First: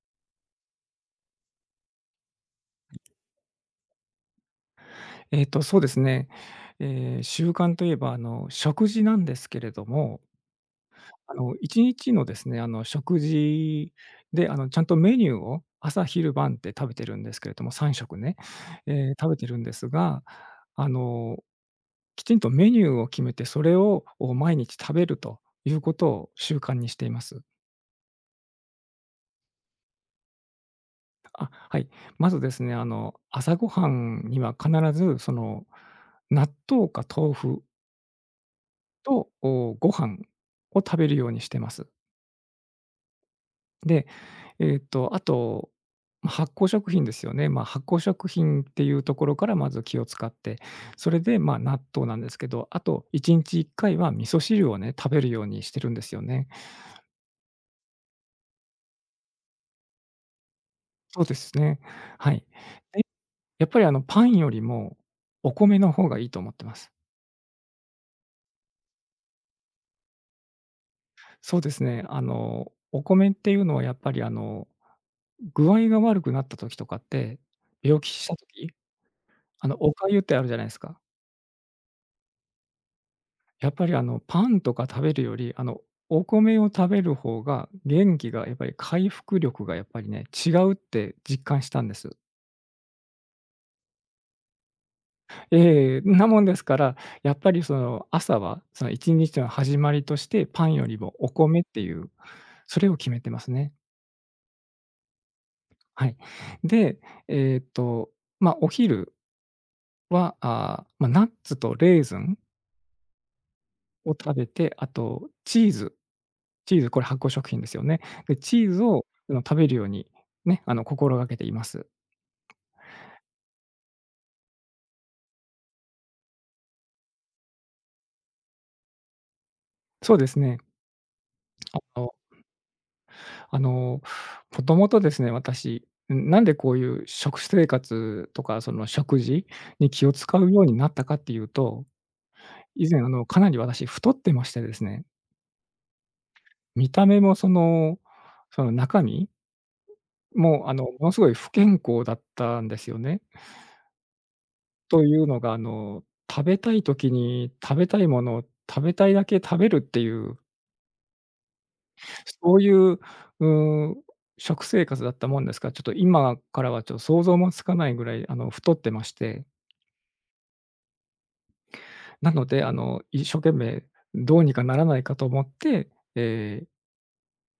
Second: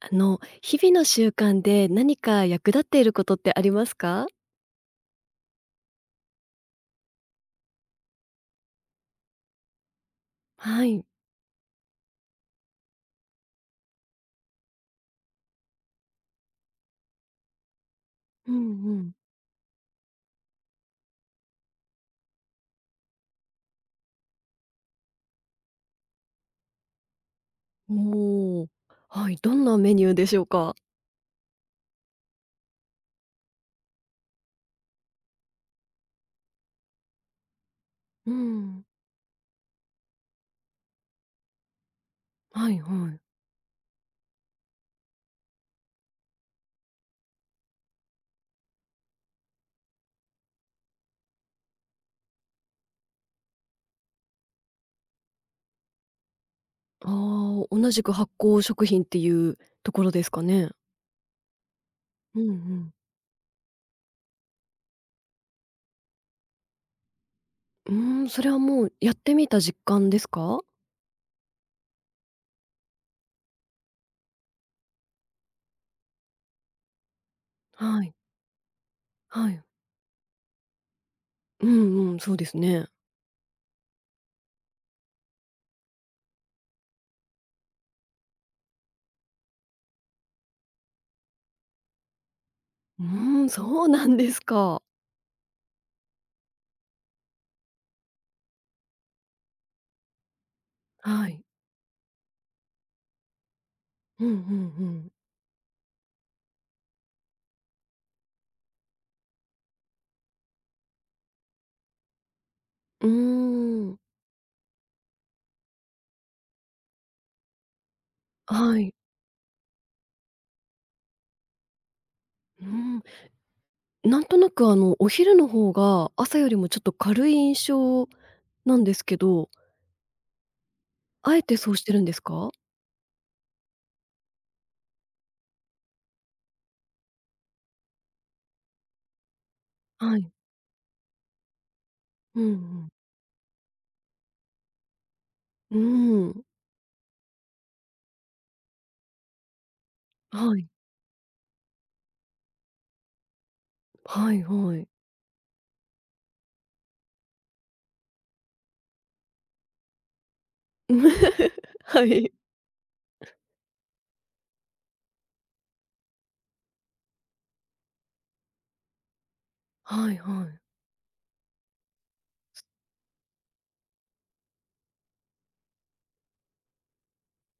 あの、日々の習慣で何か役立っていることってありますか？そうですね。習慣といえば、食事なんですけれども、はい。1日のですね、食事で、ちゃんとメニューを朝昼晩って食べてるんですけれども、3食ね、うんうん。食べてるんですが、あの、きちんとメニューを決めて、それを毎日食べるということを習慣にしています。おお。はい、どんなメニューでしょうか？あ、はい。まずですね、朝ごはんには必ず、納豆か豆腐うん。と、ご飯を食べるようにしてます。はいはい。で、あと、ま、発酵食品ですよね。まあ、発酵食品っていうところからまず気を使って、それで、ま、納豆なんですけど、あと1日1回は味噌汁をね、食べるようにしてるんですよね。ああ、同じく発酵食品っていうところですかね？そうですね。はうい。んうん。で、やっぱりパンよりもお米の方がいいと思ってます。うーん、それはもうやってみた実感ですか？そうですね、お米っていうのはやっぱり具合が悪くなった時とかって、病は気い。した時はい。お粥ってあるじゃないですか。うんうん、そうですね。やっぱりパンとか食べるより、お米を食べる方が元気がやっぱり回復力がやっぱりね、違うって実感したんです。うーん、そうなんですか。ええ、なもんですから、やっぱりその、朝はその1日の始まりとして、パンよりもはおい。米っていう、それを決めてますね。うんうんうん。はい。で、えっと、まあ、お昼は、ああ、まあ、ナッツとレーズンうーん。を食べて、あとチーズ、これ発酵食品ですよね。で、チーはズい。を食べるようにね、心がけています。うん。なんとなく、お昼の方が朝よりもちょっと軽い印象なんですけど、そうですね。あえてそうあしてるんでのすか？あの、もともとですね、私、ん、なんでこういう食生活とか、その食事に気をはい。使うようになったかっていうと、うんうん。以前かなり私太ってましてですね、うーん。見た目もその、その中身はい。も、ものすごい不健康だったんですよね。はいはい。というのが、食べたい時に食べたいものを食べたいだけ食べるっていう はい。そういう、うー食生活だったもんですから、ちょっと今からはちょっと想像もつかないぐらい、太ってまして、はいはい。なので、一生懸命どうにかならないかと思って、えー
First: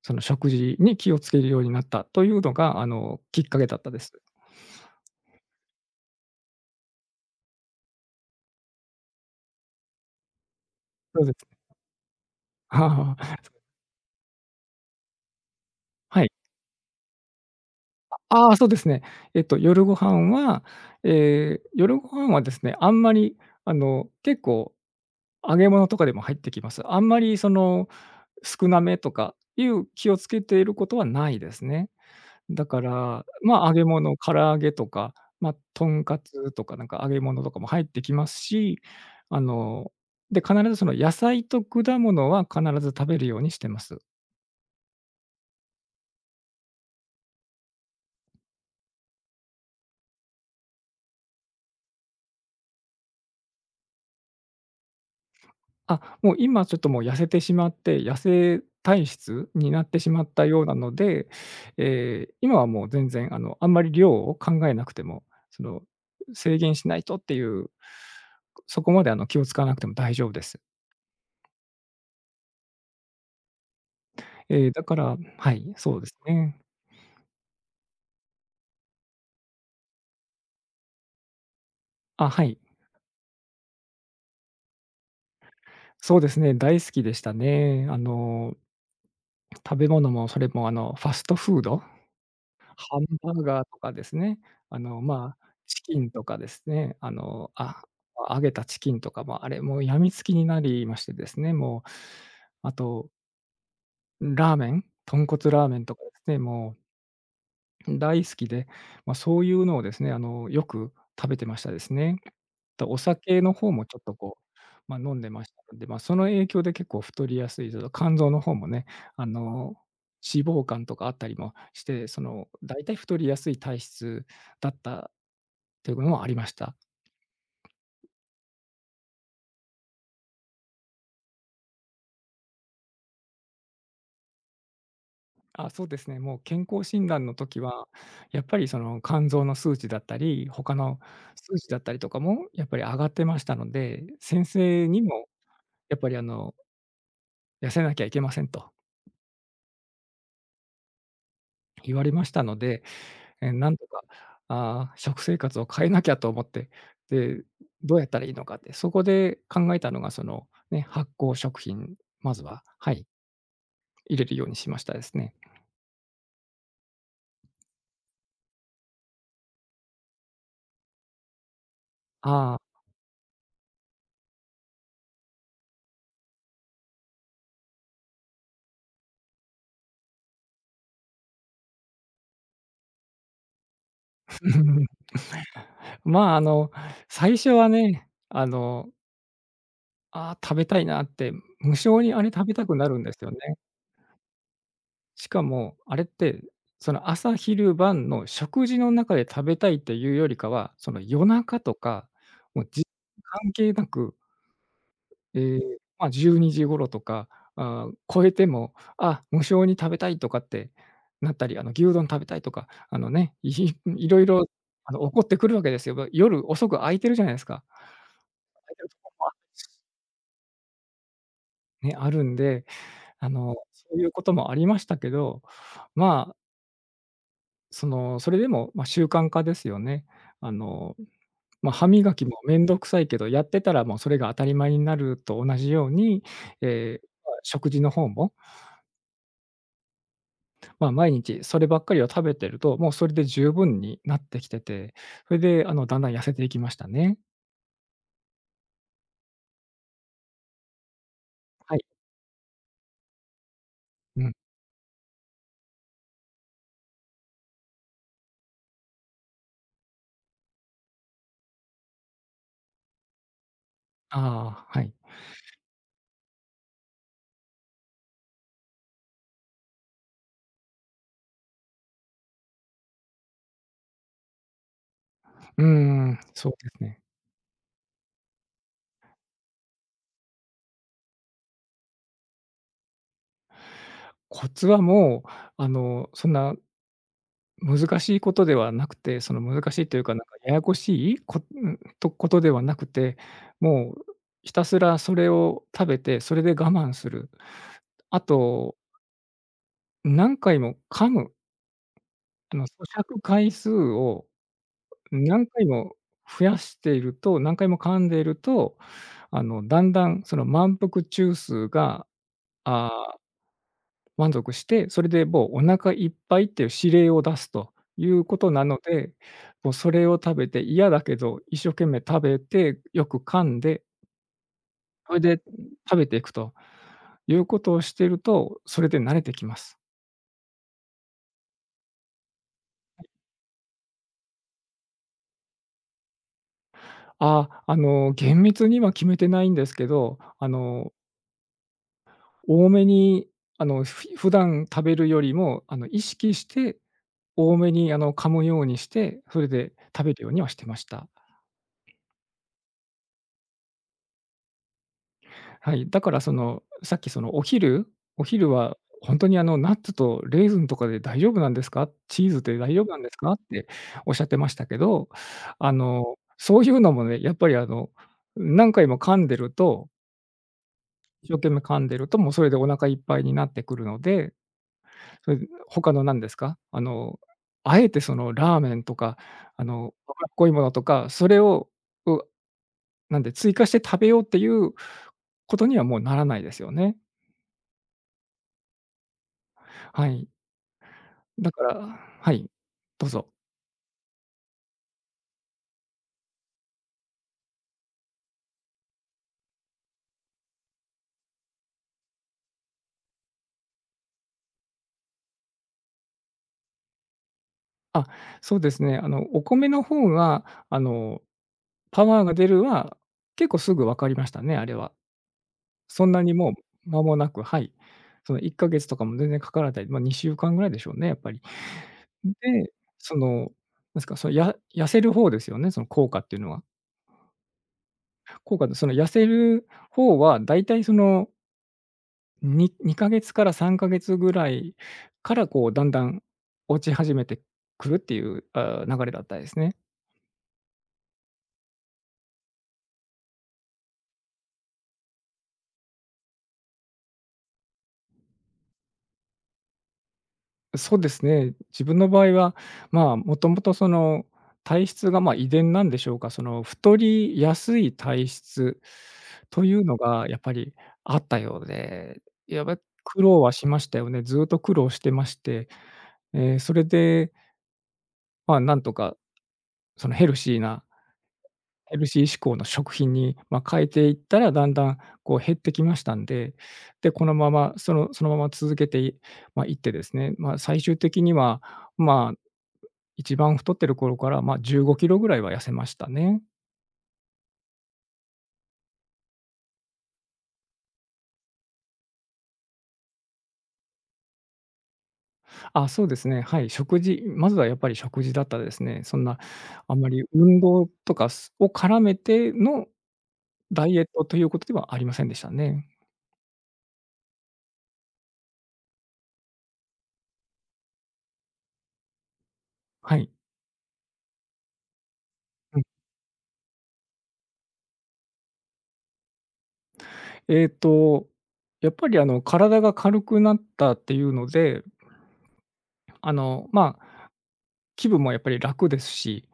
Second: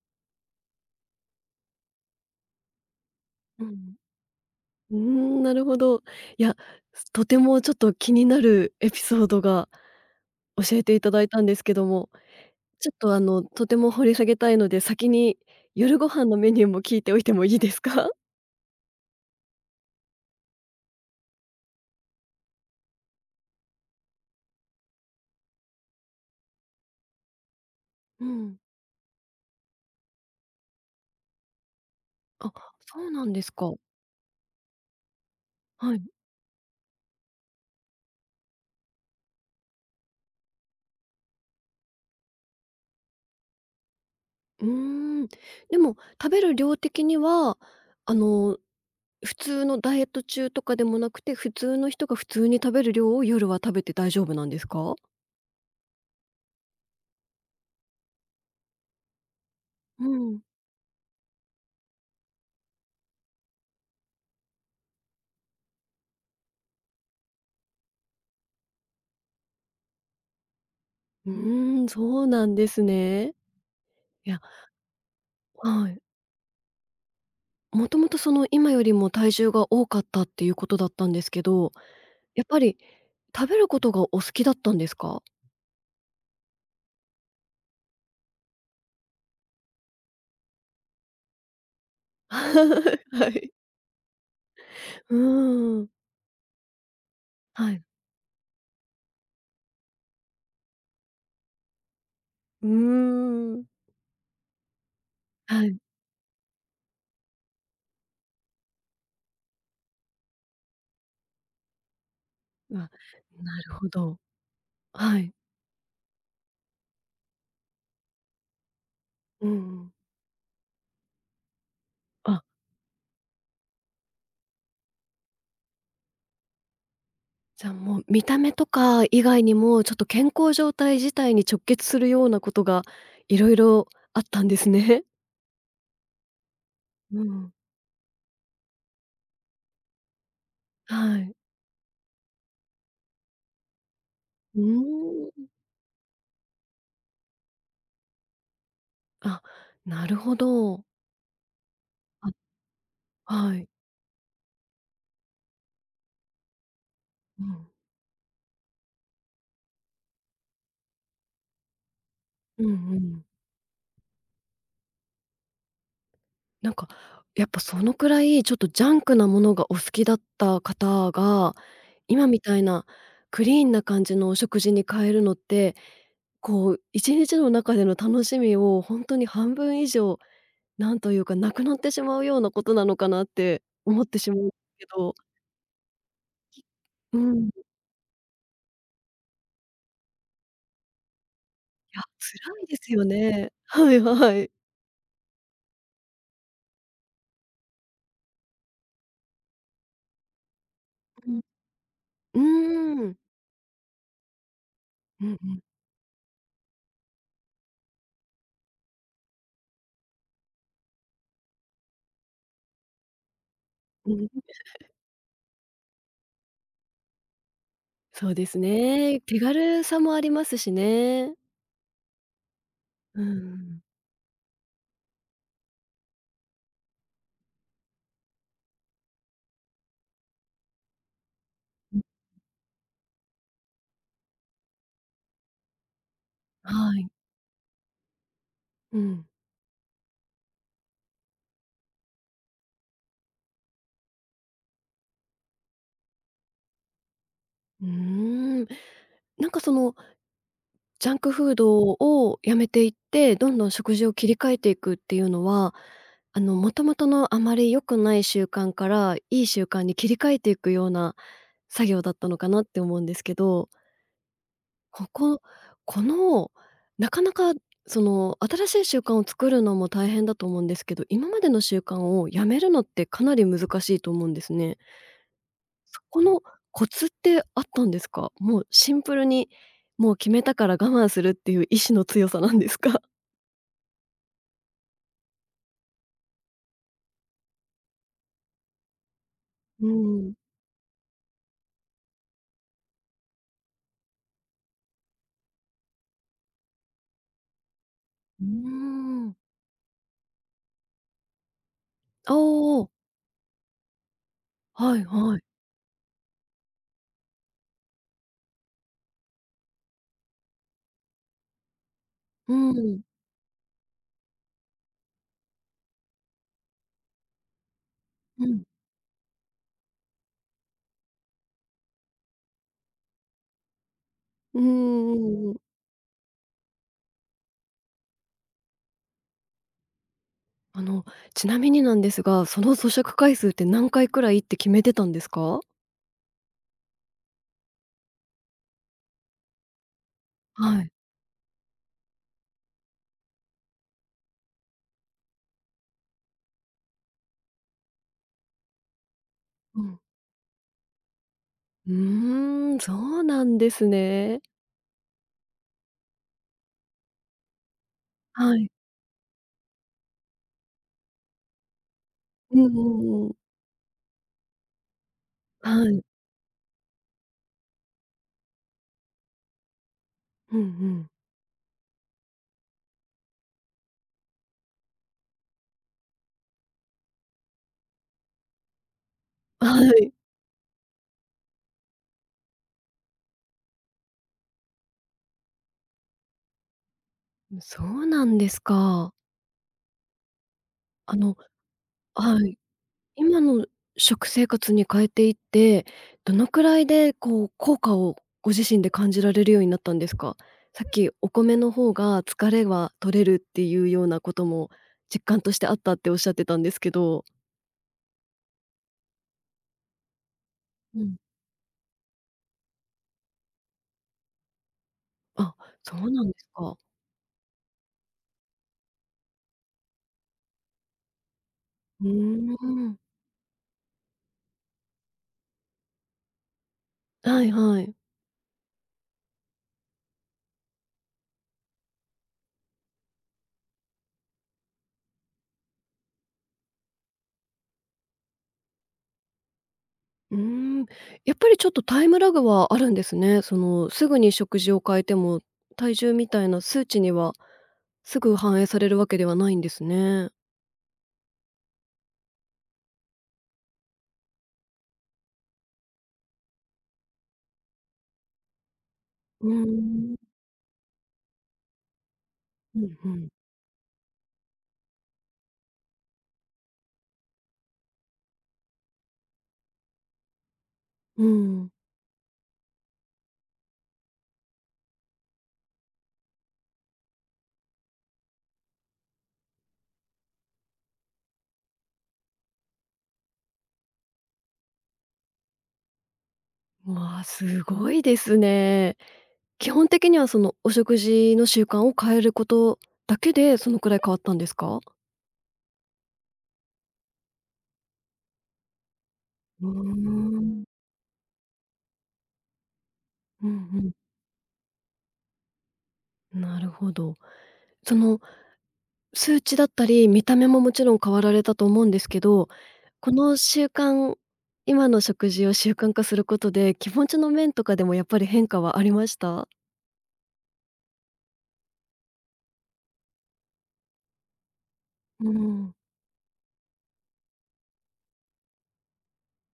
その食事に気をつけるようになったというのが、きっかうけだったん。です。うーん、なるほど。いや、とてもちょっと気になるエピソードが教えていただそういでたすんでね。すけども、ちょっと、ああ、とても掘り下げたいので、先に夜ごは飯い。のメニューも聞いておいてもいいですか？ああ、そうですね。夜ご飯は、えー夜ご飯はですね、あんまり、結構揚げ物とかでも入ってきます。あんまりそのうん。少なめとかいう気をつけていることはないですね。あ、だかそうなら、んですまあ、揚か。げ物、唐揚げとか、まあ、とはい。んかつとかなんか揚げ物とかも入ってきますし、あの、で、必ずその野菜と果物は必ず食べるようにしてます。うーん。でも、食べる量的には、あの、普通のダイエット中とかでもなくて、普通の人が普通に食べる量を夜は食べて大丈夫なんですか？あ、もう今ちょっともう痩せてしまって、痩せ体質になってうしまっん。たようなので、今はもう全然あんまり量を考えなくても、その、制限しないとっていう、そこまで気を使わなくても大丈夫です。うーん、そうなんですね。いや、だからはい、はそい。うですね。もともとその今よりも体重が多かったっていうことだったんですけど、あ、やはっい。ぱり食べることがお好きだったんですか？そうですね、大好きでしたね。食べ物もそれもファストフード ハンはバーい。ガーとかですね、うまあ、ーチん。キンとかですね、はい。揚げたチキンとかも、あれ、もうやみつきになりましてですね、もう、うーあと、ん。ラーメン、豚骨はラーい。メンとかですね、もう大好きで、まあ、そういうのをですね、よく食べてましたですね。と、あ、お酒のな方るもほちょっとど。こう、まあ、飲はんでい。ましたので、まあ、その影響で結構太りやすい、その肝臓の方もね、あうんうの、ん。脂肪肝とかあったりもして、そあ、の、大体太りやすい体質だったというのもありました。じゃあもう見た目とか以外にも、ちょっと健康状態自体に直結するようなことがいろいろあったんですね。あ、そうですね、もう健康診う断のん。時は、やっぱりその肝臓の数値だったり、他のはい。数値だったりとかもやっぱり上がってましたので、先う生にもーん。やっぱり痩せなきゃいけませんとあ、なるほど。言われまあ、したので、はい。なんとか、食生活を変えなきゃと思って、うで、ん。どうやったらいいのかって、そこで考えたのが、その、ね、発酵食品、まずうは、んはうい、ん。入れるようにしましたですね。なんか、やっぱそのくらいちょっとジャンクなものがお好きだった方が、今みあたいあ、なクリーンな感じのお食事に変えるのって、こう一日の中での楽しみをほんとに半分以上なんというか、なくなってしまうようなことなのかなって思ってしまうんですけど、まあ、う最ん、初いはね、ああ、食べたいなって、無や、性にあれ食べ辛いたでくなするんよですよね。ね。はいはい。しかも、あれって、その朝昼晩の食事の中で食べたいっていうよりかは、その夜うん。中とか、もううーん。関係なく、うんうえん。え、まあ、12時頃とか、超えても、無性に食べたいとかってなったり、牛丼食べたいとか、あのね、うん。色々、起こってくるわけですよ。夜遅く空いてるじゃないですか。そうです空いてるとね。こ手軽さもありますしね。ね、あるんで、うん。そういうこともありましたけど、まあその、それでも、まあ、習慣化ですよね。あの、まあ、歯磨きもめんどくさいけど、やってたらもうそれが当たり前になると同じように、はい。ま、食事の方も、うん。まあ、毎日そればっかりを食べてると、もうそれで十分になってきてて、それで、だんだん痩せていきましたね。うーん。なんかその、ジャンクフーはドい。をやめていって、どんどん食事をう切ん。り替えていくっていうのは、もともとのあまり良くない習慣から、いい習慣に切り替えていくような作業だったのかなって思うんですけど、ああ、はい。こここのなかなかその、新しい習慣を作るのも大変だと思うんですけど、今までの習慣をやめるのってかなり難しいと思うんですね。うーそん、このそうですコね。ツってあったんですか？もうシンプルに、もう決めたから我慢するっていう意志の強さなんですか？コツはもう、そんな難しいことではなくて、その難しういというか、なんーん。かややこしいことではなくて、もうひたすらそれを食べて、それで我慢する。あうーと、ん。何回も噛む、あ咀あ、嚼回数をはいはい。何回も増やしていると、何回も噛んでいると、だんだんその満腹中枢が、うん。あ満足して、それでもうお腹いっぱいっていう指令を出すというこうとん。なので、もうそれを食べて、嫌だけど一生懸命食べて、よく噛んで、うんそうれでんうん食べていくということをしてると、それで慣れてきます。あの、ちなみになんですが、その咀嚼回数って何回くらいって決めてたんですか？あ、厳密には決めてないんですけど、はい。多めに、普段食べるよりも、意識して多めに、噛むようにして、それでうん。食べるようにはしてました。うーん、そうなんですね。はい、だからその、さっきそのお昼はい。は本当にナッツとレーズンとかで大丈夫なんですか？チーズっうてんう大丈夫なんですんうか？ん。っておっしゃってましたけど、はい。そういうのもね、やっぱり何回も噛んでるとうんうん。一生懸命噛んでると、もうそれでお腹いっぱいになってくるので、それで他の何ですか、あえてそのラーメンとか、はい。脂っこいものとか、それを、うなんで、追加して食べようっていうことにはもうならないですよね。そうなんですか。はい。あのだからははい、い。どうぞ。今の食生活に変えていって、どのくらいでこう効果をご自身で感じられるようになったんですか？さっきお米の方が疲れは取れるっていうようなことも実感としてあったっておっしゃってたんですけど、あ、そうですね、お米の方が、うん。パワーが出るは、結構すぐ分かりましたね、あれは。あ、そそうんななんにですもか。う間もなくはい。その1か月とかも全然かからない、まあ、2週間ぐらいでしょうね、やっぱり。うーで、ん。その、なんですか、その、痩せる方ですよね、その効果っていうのは。はいはい。効果でその痩せる方は、だいたいそのに2ヶ月から3ヶ月ぐらいから、こう、だんだん落ち始めてくるっていう、流れだったですね。うーん。やっぱりちょっとタイムラグはあるんですね。そのすぐに食事を変えても、体重みたいな数値にはすぐ反映されるわけではないんですね。そうですね。自分の場合は、まあ、もともと体質が、遺伝なんでしょうか、太りやすい体質うーというのん。がやっぱりあったようで、やばうんう苦ん。労はしましたよね。ずっと苦労してまして、それで、まあ、なんとかそのヘルシーな、うん。ヘルシー志向の食品に、まあ、変えていったら、だんだんこう減ってきましたんで、で、このまま、そのまま続けていまあ、いってですね、まあ、最終的には、まあ、一番太ってる頃から、まあ、15キロぐらいは痩せましたね。わあ、すごいですね。基本的には、その、お食事の習慣を変えることだけで、そのくらい変わったんですか？あ、そうですね、はい、食事、まずはやっぱり食事だったですね。そんな、うあんまりー運ん。動とか絡めてのうんうダん。イエットということではありませんでしたね。なるほど。その、数値だったり、見た目ももちろん変わられたと思うんですけど、こはい。の習慣今の食事を習うん。慣化することで、気持ちの面とかでもやっぱり変化はありました？えっと、やっぱりあの、体が軽くなったっていうので、うん。あの、まあ、気分もやっぱり楽ですし、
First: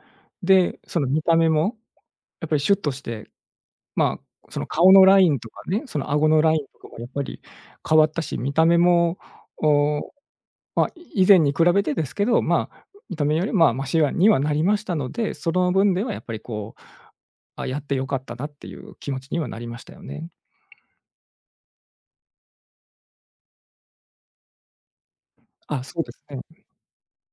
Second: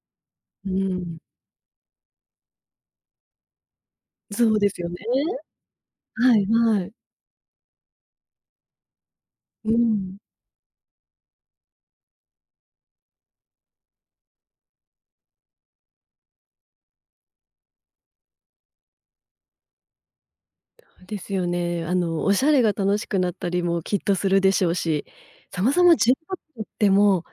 うで、そのん。見た目もやっぱりシュッとして、まそあ、うそのですよ顔ね。のラインとかね、その顎はのいラインはとかい。もやっぱり変わったし、見た目も、うお、ん。まあ、以前に比べてですけど、まあ、見た目より、まあ、マシにはなりましたので、その分ではやっぱりこう、あ、やって良かったなっていう気持ちにはなりましたよね。ですよね。あの、おしゃれが楽しくなったりもきっとするでしょうし、そもあ、そもそうで10すパッね。クっ てもう、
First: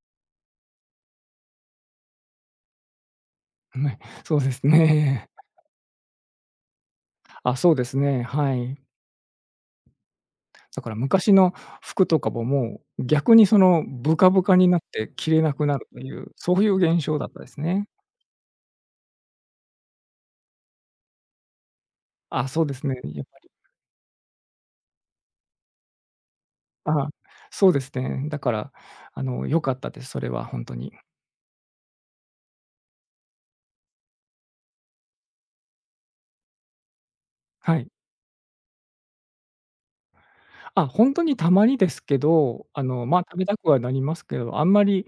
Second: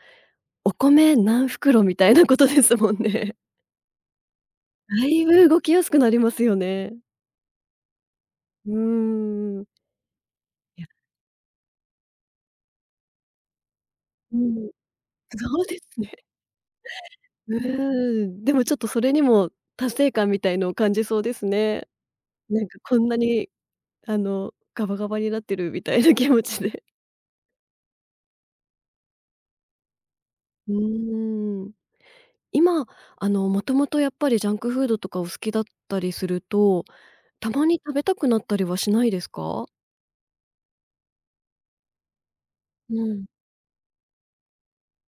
お米何袋みたいなことですもんね。はい、そうですだいね。ぶ動きやすくなりますよね。あ、そうですね、はうい。ーん。いだや、から昔の服とかも、もう逆にそのブカうブカにん、なって着れなそくうでなるすとね。いう、そういう現象だったでうすね。ーん、でもちょっとそれにも達成感みたいのを感じそうですね。あ、なそんうでかすこね、んなやっぱに、り。あの、ガバガバになってるみたいな気持ちで。あ、そうですね。だから、あの、良かったです、それは本 う当に。ーん。今、あの、もともとやっぱりジャンクフードとかお好きだったりするとたまにはい。食べたくなったりはしないですか？あ、本当にたまにですけど、あうの、まあ、ん。食べたくはなりますけど、あんまり、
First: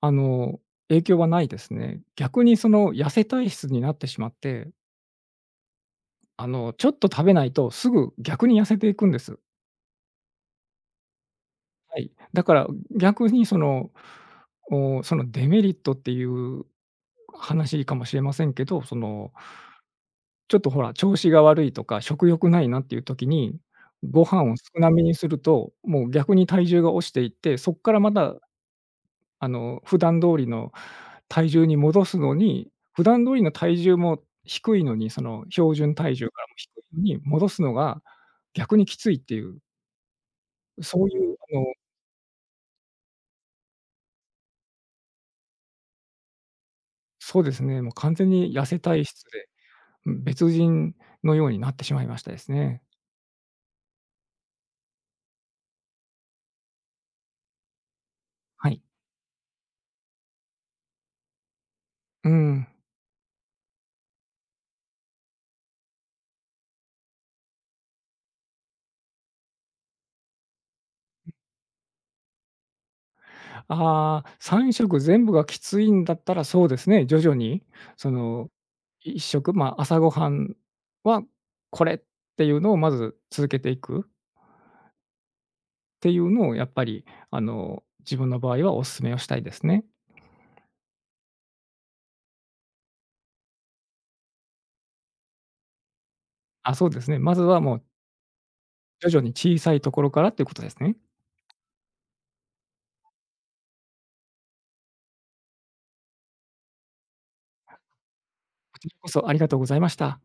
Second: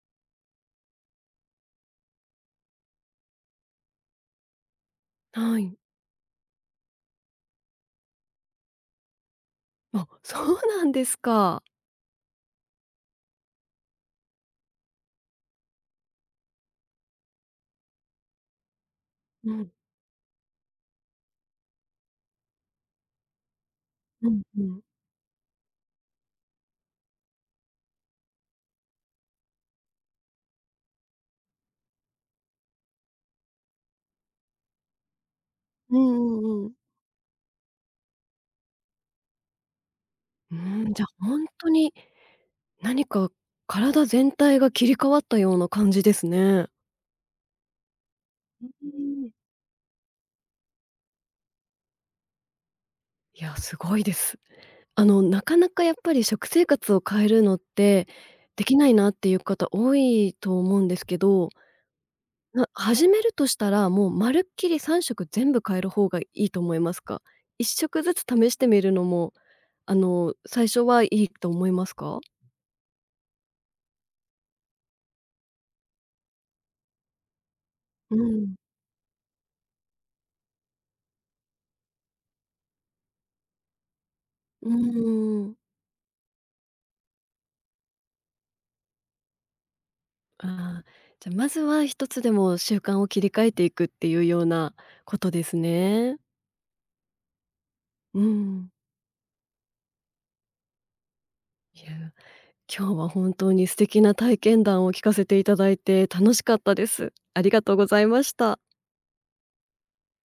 あの、影響はないですね。逆にその痩せ体質になってしまって、はい。あの、ちょっと食べないとすぐ逆に痩せていくんです。あ、そうなんですか。はい。だから逆にその、そのデメリットっていう話かもしれませんけど、その、うん。ちょっとほら、調子が悪いとか、食欲ないなっていう時に、ごうん飯をう少ん。なめにすると、もう逆に体重が落ちていって、そっからまた、あの、普段通りの体重に戻すのに、普段通りの体重も低いのに、その標準う体重んかうらもんう低ん。いのに戻すのが逆にきついっていう、うーん、じそゃ、ういほうんあとの、に何か体全体が切り替わったような感じですね。そうですね、もう完全にう痩せ体質ーん。で別人のようになってしまいましたですね。いや、すごいです。あの、なかなかやっぱり食生活を変えるのって、ではきい。ないなっていう方多いと思うんですけど、うん。始めるとしたら、もうまるっきり3食全部変える方がいいと思いますか？1食ずつ試してみるのも最初はいいと思いますか？ああ、3食全部がきついんだったら、そうですね、徐々にそうの、ん。1食、まあ、朝ごはんはこれっていうのをまず続けていくっうーん。ていうのをやっぱり、あの、自分の場合はお勧めをしたいですね。ああ、じゃ、まずは一つでも習慣を切り替えていくっていうようなことですね。あ、そうですね。まずはもううん。徐々に小さいところからっていうことですね。いや、今日は本当に素敵な体験談を聞かせていただいて楽しかったです。ありがとうございました。こちらこそありがとうございました。